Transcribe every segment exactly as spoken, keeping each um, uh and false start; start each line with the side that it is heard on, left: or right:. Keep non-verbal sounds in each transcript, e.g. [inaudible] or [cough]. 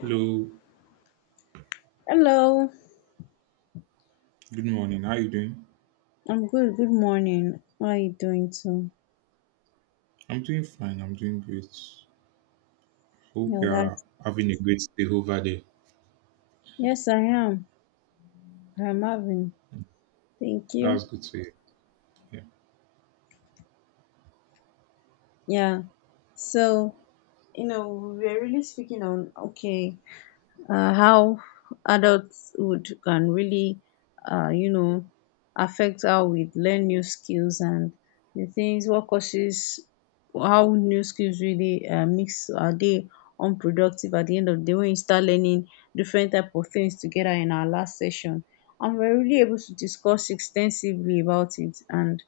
right: Hello,
left: Hello,
right: good morning. How are you doing?
left: I'm good. Good morning. How are you doing too?
right: I'm doing fine. I'm doing great. Hope
left: Yeah,
right: you are
left: that.
right: having a great day over there.
left: Yes, I am. I'm having. Thank you.
right: That's good to hear. Yeah.
left: Yeah. So, you know, we're really speaking on okay. Uh, how adulthood can really, uh, you know, affect how we learn new skills and the things, what causes how new skills really uh, mix, are they unproductive at the end of the day when you start learning different type of things together in our last session, and we're really able to discuss extensively about it, and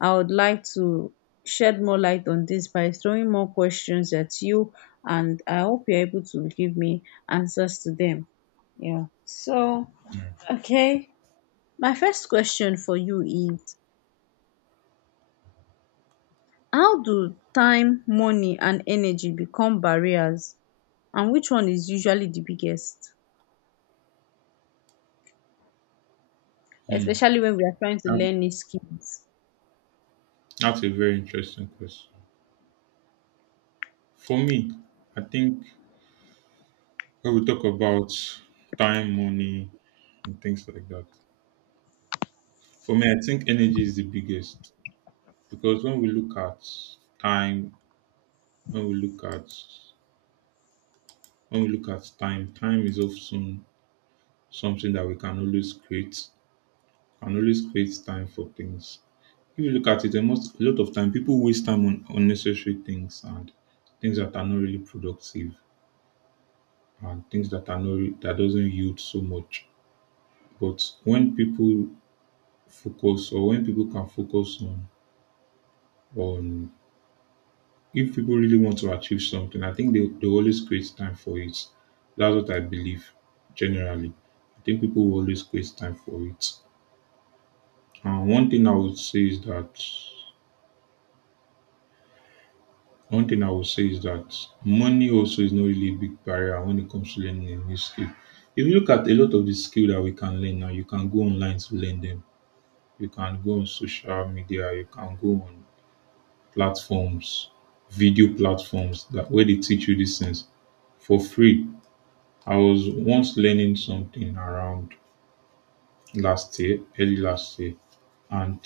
left: I would like to shed more light on this by throwing more questions at you, and I hope you're able to give me answers to them. Yeah. So,
right: Mm.
left: okay. My first question for you is, how do time, money, and energy become barriers? And which one is usually the biggest?
right: Hmm.
left: Especially when we are trying to
right: That-
left: learn new skills.
right: That's a very interesting question. For me, I think when we talk about time, money, and things like that, for me, I think energy is the biggest because when we look at time, when we look at when we look at time, time is often something that we can always create and always create time for things. If you look at it, the most a lot of time people waste time on unnecessary things and things that are not really productive and things that are not re- that doesn't yield so much. But when people focus or when people can focus on on if people really want to achieve something, I think they, they always create time for it. That's what I believe generally. I think people will always create time for it. And one thing I would say is that One thing I would say is that money also is not really a big barrier when it comes to learning a new skill. If you look at a lot of the skill that we can learn now, you can go online to learn them. You can go on social media, you can go on platforms, video platforms that where they teach you these things for free. I was once learning something around last year, early last year, and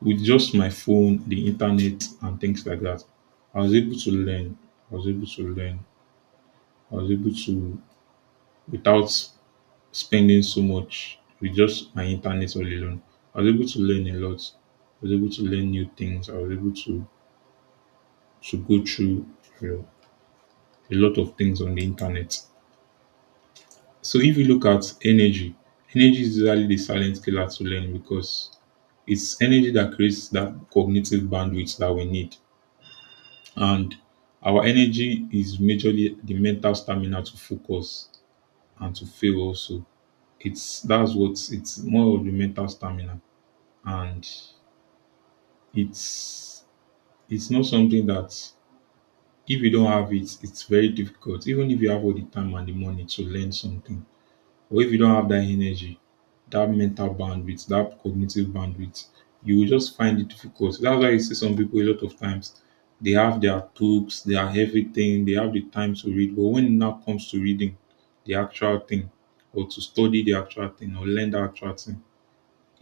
right: with just my phone, the internet, and things like that, I was able to learn. I was able to learn I was able to, without spending so much with just my internet all alone, I was able to learn a lot. I was able to learn new things. I was able to, to go through you know, a lot of things on the internet. So if you look at energy, energy is usually the silent killer to learn because it's energy that creates that cognitive bandwidth that we need. And our energy is majorly the mental stamina to focus and to fail also. It's that's what it's more of the mental stamina and it's it's not something that if you don't have it, it's very difficult. Even if you have all the time and the money to learn something, or if you don't have that energy, that mental bandwidth, that cognitive bandwidth, you will just find it difficult. That's why you see some people a lot of times, they have their books, they have everything, they have the time to read, but when it now comes to reading the actual thing, or to study the actual thing or learn the actual thing,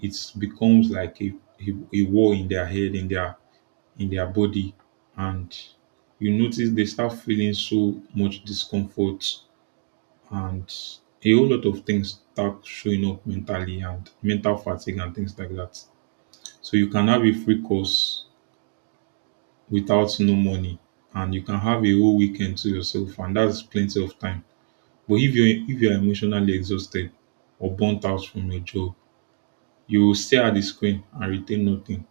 right: it becomes like a, a, a war in their head, in their in their body, and you notice they start feeling so much discomfort, and a whole lot of things start showing up mentally, and mental fatigue and things like that. So you can have a free course without no money, and you can have a whole weekend to yourself and that's plenty of time, but if you're if you're emotionally exhausted or burnt out from your job, you will stare at the screen and retain nothing.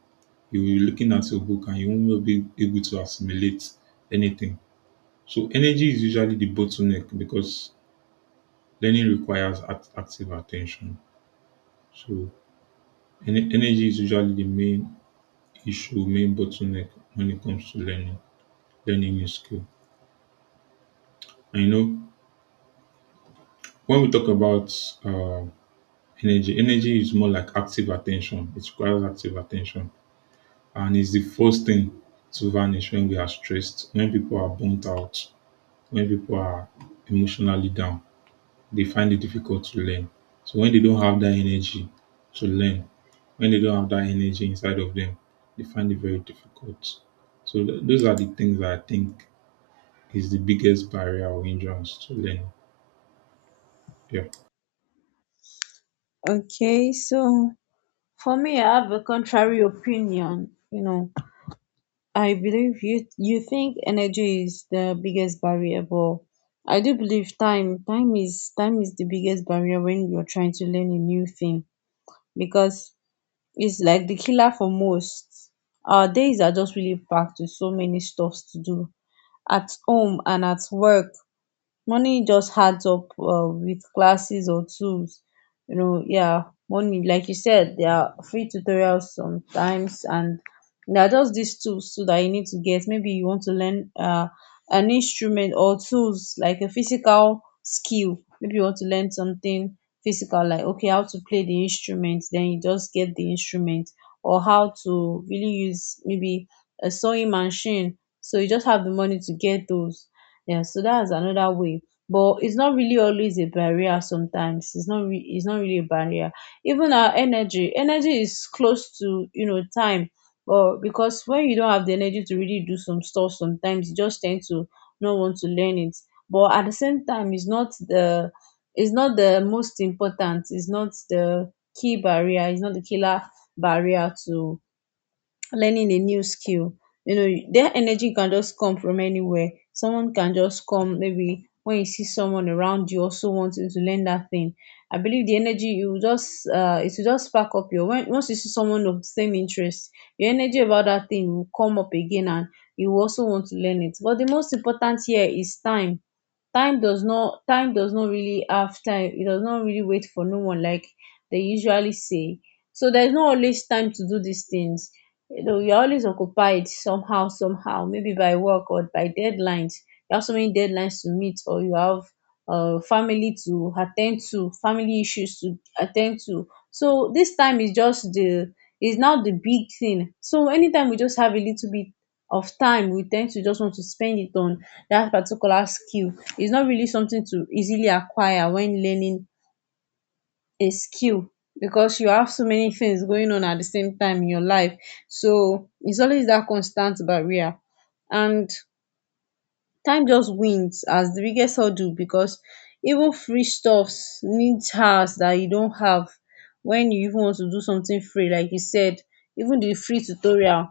right: You will be looking at your book and you won't be able to assimilate anything. So energy is usually the bottleneck because learning requires act- active attention. So ener- energy is usually the main issue, main bottleneck when it comes to learning, learning new skill. And you know, when we talk about uh, energy, energy is more like active attention. It requires active attention, and it's the first thing to vanish when we are stressed, when people are burnt out, when people are emotionally down, they find it difficult to learn. So when they don't have that energy to learn, when they don't have that energy inside of them, they find it very difficult. So th- those are the things that I think is the biggest barrier or hindrance to learning. Yeah.
left: Okay. So, for me, I have a contrary opinion. You know, I believe you you think energy is the biggest variable. I do believe time time is time is the biggest barrier when you're trying to learn a new thing, because it's like the killer for most. Our days are just really packed with so many stuffs to do at home and at work. Money just adds up um with classes or tools, you know. Yeah, money, like you said, there are free tutorials sometimes, and there are just these tools too that you need to get. Maybe you want to learn uh, an instrument, or tools like a physical skill. Maybe you want to learn something physical, like, okay, how to play the instrument, then you just get the instrument. Or how to really use maybe a sewing machine, so you just have the money to get those. Yeah, so that's another way. But it's not really always a barrier sometimes. It's not re- it's not really a barrier. Even our energy, energy is close to, you know, time. But because when you don't have the energy to really do some stuff, sometimes you just tend to not want to learn it. But at the same time, it's not the it's not the most important. It's not the key barrier. It's not the killer barrier to learning a new skill. You know, their energy can just come from anywhere. Someone can just come, maybe when you see someone around you also wanting to learn that thing, I believe the energy, you will just, uh it will just spark up your, when once you see someone of the same interest, your energy about that thing will come up again, and you will also want to learn it. But the most important here is time. Time does not time does not really have time. It does not really wait for no one, like they usually say. So there's not always time to do these things. You know, you're always occupied somehow, somehow, maybe by work or by deadlines. You have so many deadlines to meet, or you have uh, family to attend to, family issues to attend to. So this time is just the, is now the big thing. So anytime we just have a little bit of time, we tend to just want to spend it on that particular skill. It's not really something to easily acquire when learning a skill, because you have so many things going on at the same time in your life. So it's always that constant barrier, and time just wins as the biggest hurdle, because even free stuffs needs hours that you don't have. When you even want to do something free, like you said, even the free tutorial,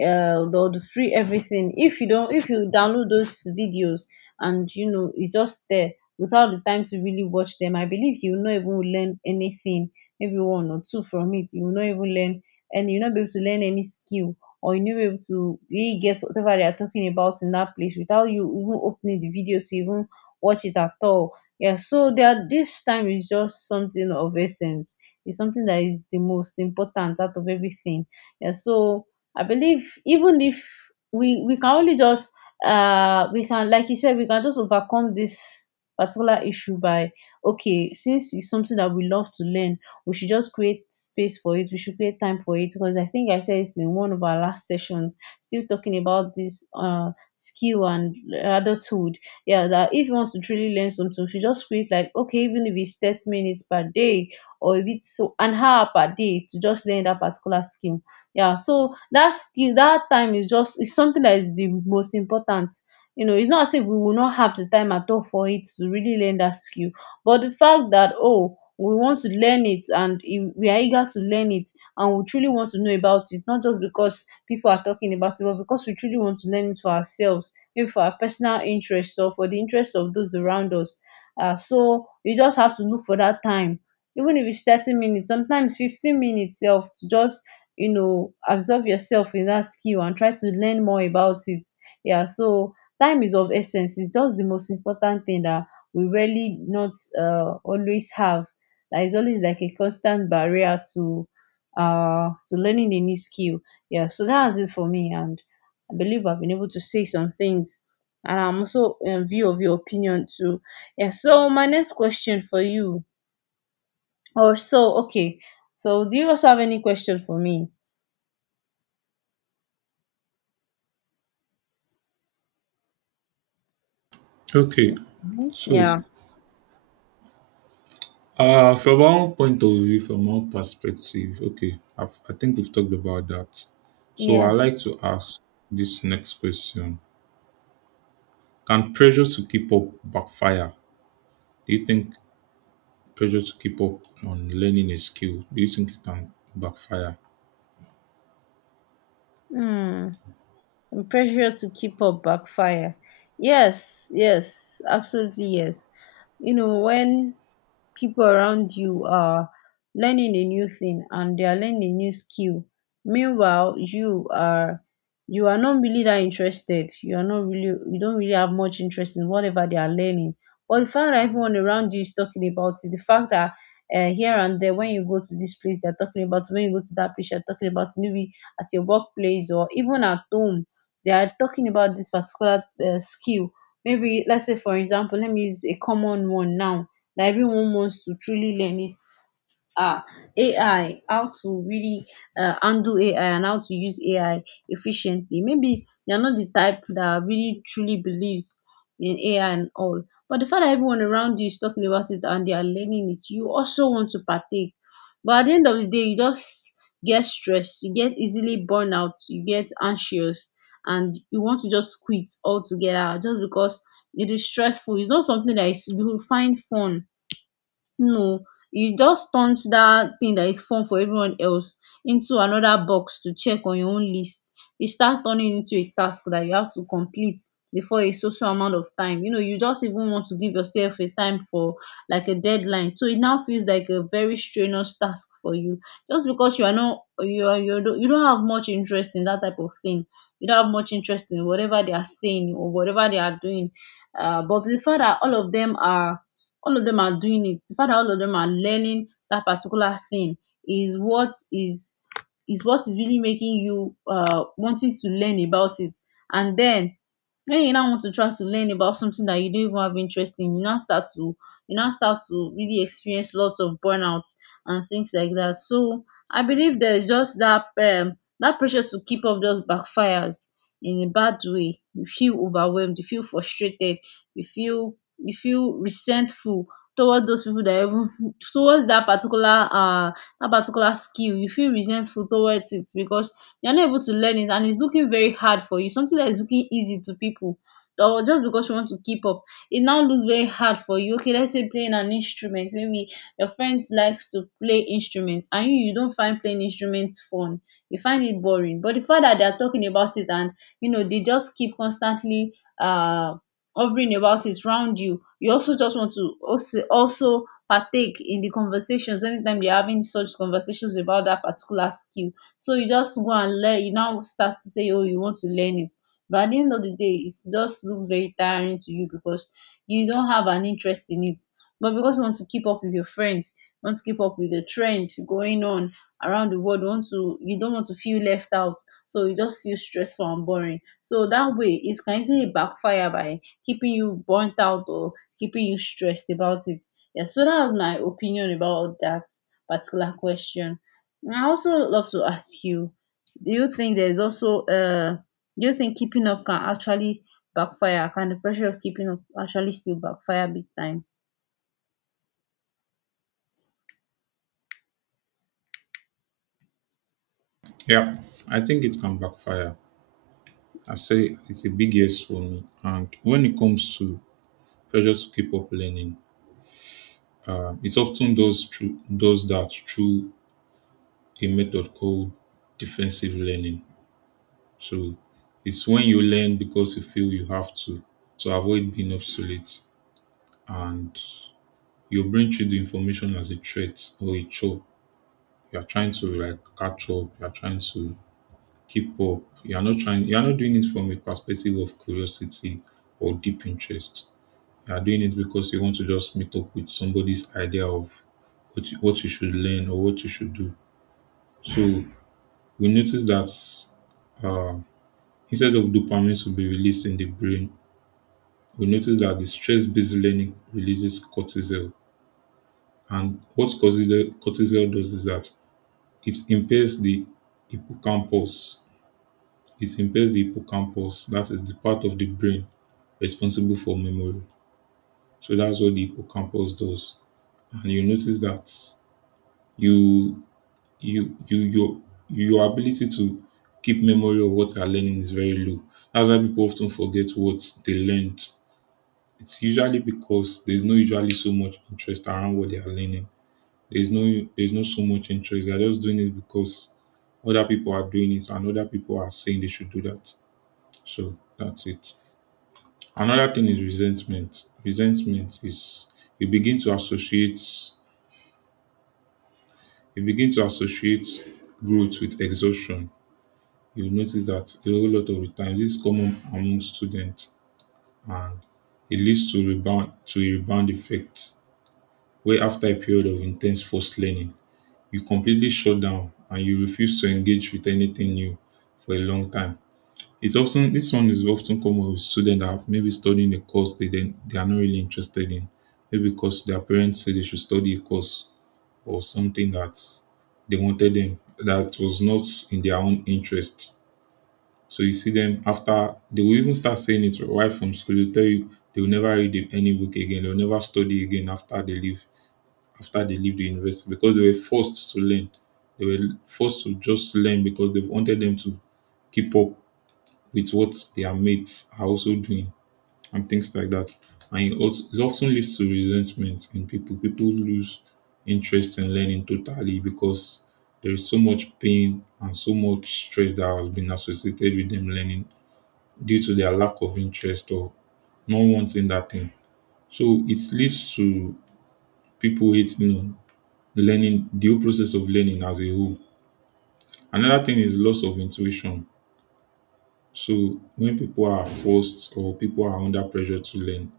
left: uh, or the free everything, if you don't, if you download those videos, and you know, it's just there without the time to really watch them, I believe you will not even learn anything. Maybe one or two from it you will not even learn, and you'll not be able to learn any skill, or you knew able to really get whatever they are talking about in that place without you even opening the video to even watch it at all. Yeah, so there, this time is just something of essence. It's something that is the most important out of everything. Yeah, so I believe, even if we we can only just, uh we can, like you said, we can just overcome this particular issue by, okay, since it's something that we love to learn, we should just create space for it, we should create time for it, because I think I said it in one of our last sessions still talking about this uh skill and adulthood. Yeah, that if you want to truly learn something, you should just create, like, okay, even if it's 30 minutes per day, or if it's so an hour per day, to just learn that particular skill. Yeah, so that skill, that time is just, is something that is the most important. You know, it's not as if we will not have the time at all for it to really learn that skill. But the fact that, oh, we want to learn it, and if we are eager to learn it, and we truly want to know about it, not just because people are talking about it, but because we truly want to learn it for ourselves, maybe for our personal interest or for the interest of those around us. Um so you just have to look for that time, even if its thirty minutes, sometimes fifteen minutes sef, to just, you know, absorb yourself in that skill and try to learn more about it. Yeah, so time is of essence. Its just the most important thing that we really not um always have. There is always like a constant barrier to uh to learning a new skill. Yeah, so that's it for me, and I believe I've been able to say some things, and I'm also in view of your opinion too. Yeah. So my next question for you, or so, okay. So do you also have any question for me?
right: Okay.
left: Mhm.
right: So
left: Yeah.
right: uh from our point of view, from our perspective, okay, I've, I think we've talked about that. So I
left: Yes.
right: like to ask this next question: can pressure to keep up backfire? Do you think pressure to keep up on learning a skill, do you think it can backfire?
left: Hmm. And pressure to keep up backfire. Yes, yes, absolutely yes. You know, when people around you are learning a new thing and they are learning a new skill, meanwhile you are, you are not really that interested, you are not really, you don't really have much interest in whatever they are learning. But the fact that everyone around you is talking about it, the fact that, uh, here and there, when you go to this place they're talking about, when you go to that place they're talking about, maybe at your workplace or even at home they are talking about this particular uh, skill. Maybe let's say, for example, let me use a common one now that everyone wants to truly learn, is uh, A I, how to really uh, handle A I and how to use A I efficiently. Maybe they're not the type that really truly believes in A I and all. But the fact that everyone around you is talking about it and they are learning it, you also want to partake. But at the end of the day, you just get stressed, you get easily burned out, you get anxious, and you want to just quit altogether, just because it is stressful. It's not something that is, you will find fun. No, you just turned that thing that is fun for everyone else into another box to check on your own list. You start turning it into a task that you have to complete before a social amount of time. You know, you just even want to give yourself a time for, like, a deadline. So it now feels like a very strenuous task for you. Just because you are not, you are, you don't you don't have much interest in that type of thing. You don't have much interest in whatever they are saying or whatever they are doing. Uh, but the fact that all of them are all of them are doing it, the fact that all of them are learning that particular thing is what is is what is really making you uh wanting to learn about it. And then when you now want to try to learn about something that you don't even have interest in, you now start to you now start to really experience lots of burnouts and things like that. So I believe there's just that um that pressure to keep up just backfires in a bad way. You feel overwhelmed, you feel frustrated, you feel you feel resentful toward those people, that, even [laughs] towards that particular, uh that particular skill, you feel resentful towards it because you're not able to learn it, and it's looking very hard for you. Something that is looking easy to people, or just because you want to keep up, it now looks very hard for you. Okay, let's say playing an instrument, maybe your friend likes to play instruments, and you you don't find playing instruments fun, you find it boring. But the fact that they are talking about it, and you know, they just keep constantly uh hovering about it around you, you also just want to also also partake in the conversations anytime they're having such conversations about that particular skill. So you just go and learn, you now start to say, oh, you want to learn it. But at the end of the day, it just looks very tiring to you, because you don't have an interest in it, but because you want to keep up with your friends, you want to keep up with the trend going on around the world, want to, you don't want to feel left out. So you just feel stressful and boring. So that way, it can easily backfire by keeping you burnt out or keeping you stressed about it. Yeah, so that was my opinion about that particular question. And I also love to ask you, do you think there's also, uh do you think keeping up can actually backfire? Can the pressure of keeping up actually still backfire big time?
right: Yeah, I think it can backfire. I say it's a big yes for me. And when it comes to pressure to keep up learning, um, it often does through does that through a method called defensive learning. So it's when you learn because you feel you have to to avoid being obsolete, and your brain treat the information as a threat or a chore. You are trying to like catch up. You are trying to keep up. You are not trying, you are not doing it from a perspective of curiosity or deep interest. You are doing it because you want to just meet up with somebody's idea of what you, what you should learn or what you should do. So we notice that uh, instead of dopamine to be released in the brain, we notice that the stress-based learning releases cortisol. And what cortisol, cortisol does is that it impairs the hippocampus. It impairs the hippocampus, that is the part of the brain responsible for memory. So that's what the hippocampus does. And you notice that you you you your your ability to keep memory of what you are learning is very low. That's why people often forget what they learned. It's usually because there's no usually so much interest around what they are learning. There's no there's not so much interest. They're just doing it because other people are doing it and other people are saying they should do that. So that's it. Another thing is resentment. Resentment is you begin to associate you begin to associate growth with exhaustion. You notice that a whole lot of the time this is common among students, and it leads to rebound to a rebound effect where after a period of intense forced learning, you completely shut down and you refuse to engage with anything new for a long time. It's often, this one is often common with students that have maybe studying a course they then they are not really interested in, maybe because their parents say they should study a course or something that they wanted them that was not in their own interest. So you see them, after, they will even start saying it right from school. They tell you they will never read any book again. They will never study again after they leave after they leave the university because they were forced to learn. They were forced to just learn because they wanted them to keep up with what their mates are also doing and things like that. And it, also, it often leads to resentment in people. People lose interest in learning totally because there is so much pain and so much stress that has been associated with them learning due to their lack of interest or not wanting that thing. So it leads to people hating on learning, the whole process of learning as a whole. Another thing is loss of intuition. So when people are forced or people are under pressure to learn,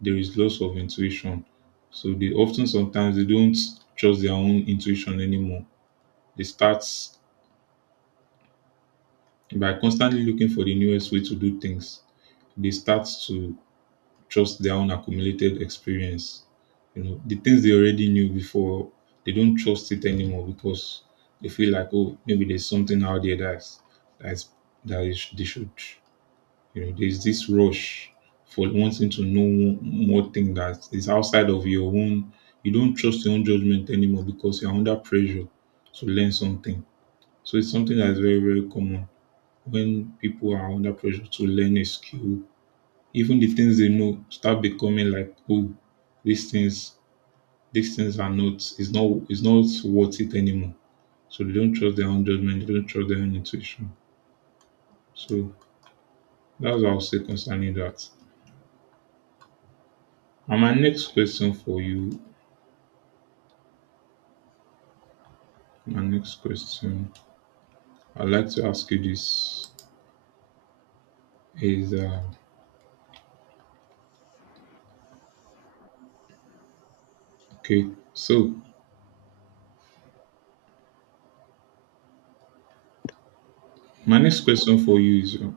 right: there is loss of intuition. So they often sometimes they don't trust their own intuition anymore. They start by constantly looking for the newest way to do things. They start to trust their own accumulated experience. You know, the things they already knew before, they don't trust it anymore because they feel like, oh, maybe there's something out there that's that's that is they should You know, there's this rush for wanting to know mo- more thing that is outside of your own. You don't trust your own judgment anymore because you're under pressure to learn something. So it's something that is very, very common when people are under pressure to learn a skill. Even the things they know start becoming like, oh, these things, these things are not, it's not, it's not worth it anymore. So they don't trust their own judgment, they don't trust their own intuition. So that's what I'll say concerning that. And my next question for you my next question, I'd like to ask you this is uh, okay. So, my next question for you is uh,